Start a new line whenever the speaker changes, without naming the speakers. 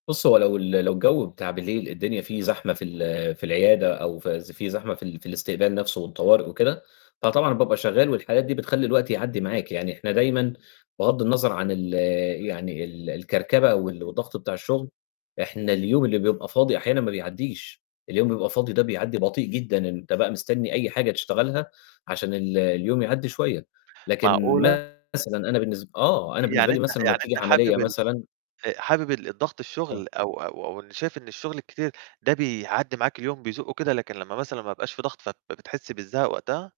بُص، هو لو ال لو الجو بتاع بالليل الدنيا فيه زحمة في ال في العيادة، أو في ز في زحمة في ال في الاستقبال نفسه والطوارئ وكده، فطبعًا بابقى شغال والحالات دي بتخلّي الوقت يعدّي معاك، يعني إحنا دايمًا بغض النظر عن ال يعني ال الكركبة وال والضغط بتاع الشُغل، إحنا اليوم اللي بيبقى فاضي، أحيانًا ما بيعدّيش، اليوم بيبقى فاضي ده بيعدّي بطيء جدًا، إن أنت بقى مستني أي حاجة تشتغلها، عشان ال اليوم يعدّي شوية، لكن
معقولة؟
مثلًا أنا بالنس آه، أنا بالنسبة
يعني
لي
أنت
مثلًا أمّا
يعني
بتيجي
أنت
عملية
حابب ال
مثلًا
آآ حابب الضغط
آه.
الشُغل، أو أو أو شايف إن الشُغل الكتير ده بيعدّي معاك اليوم، بيزقه كده، لكن لمّا مثلًا ما يبقاش في ضغط، فبتحس بالزهق وقتها؟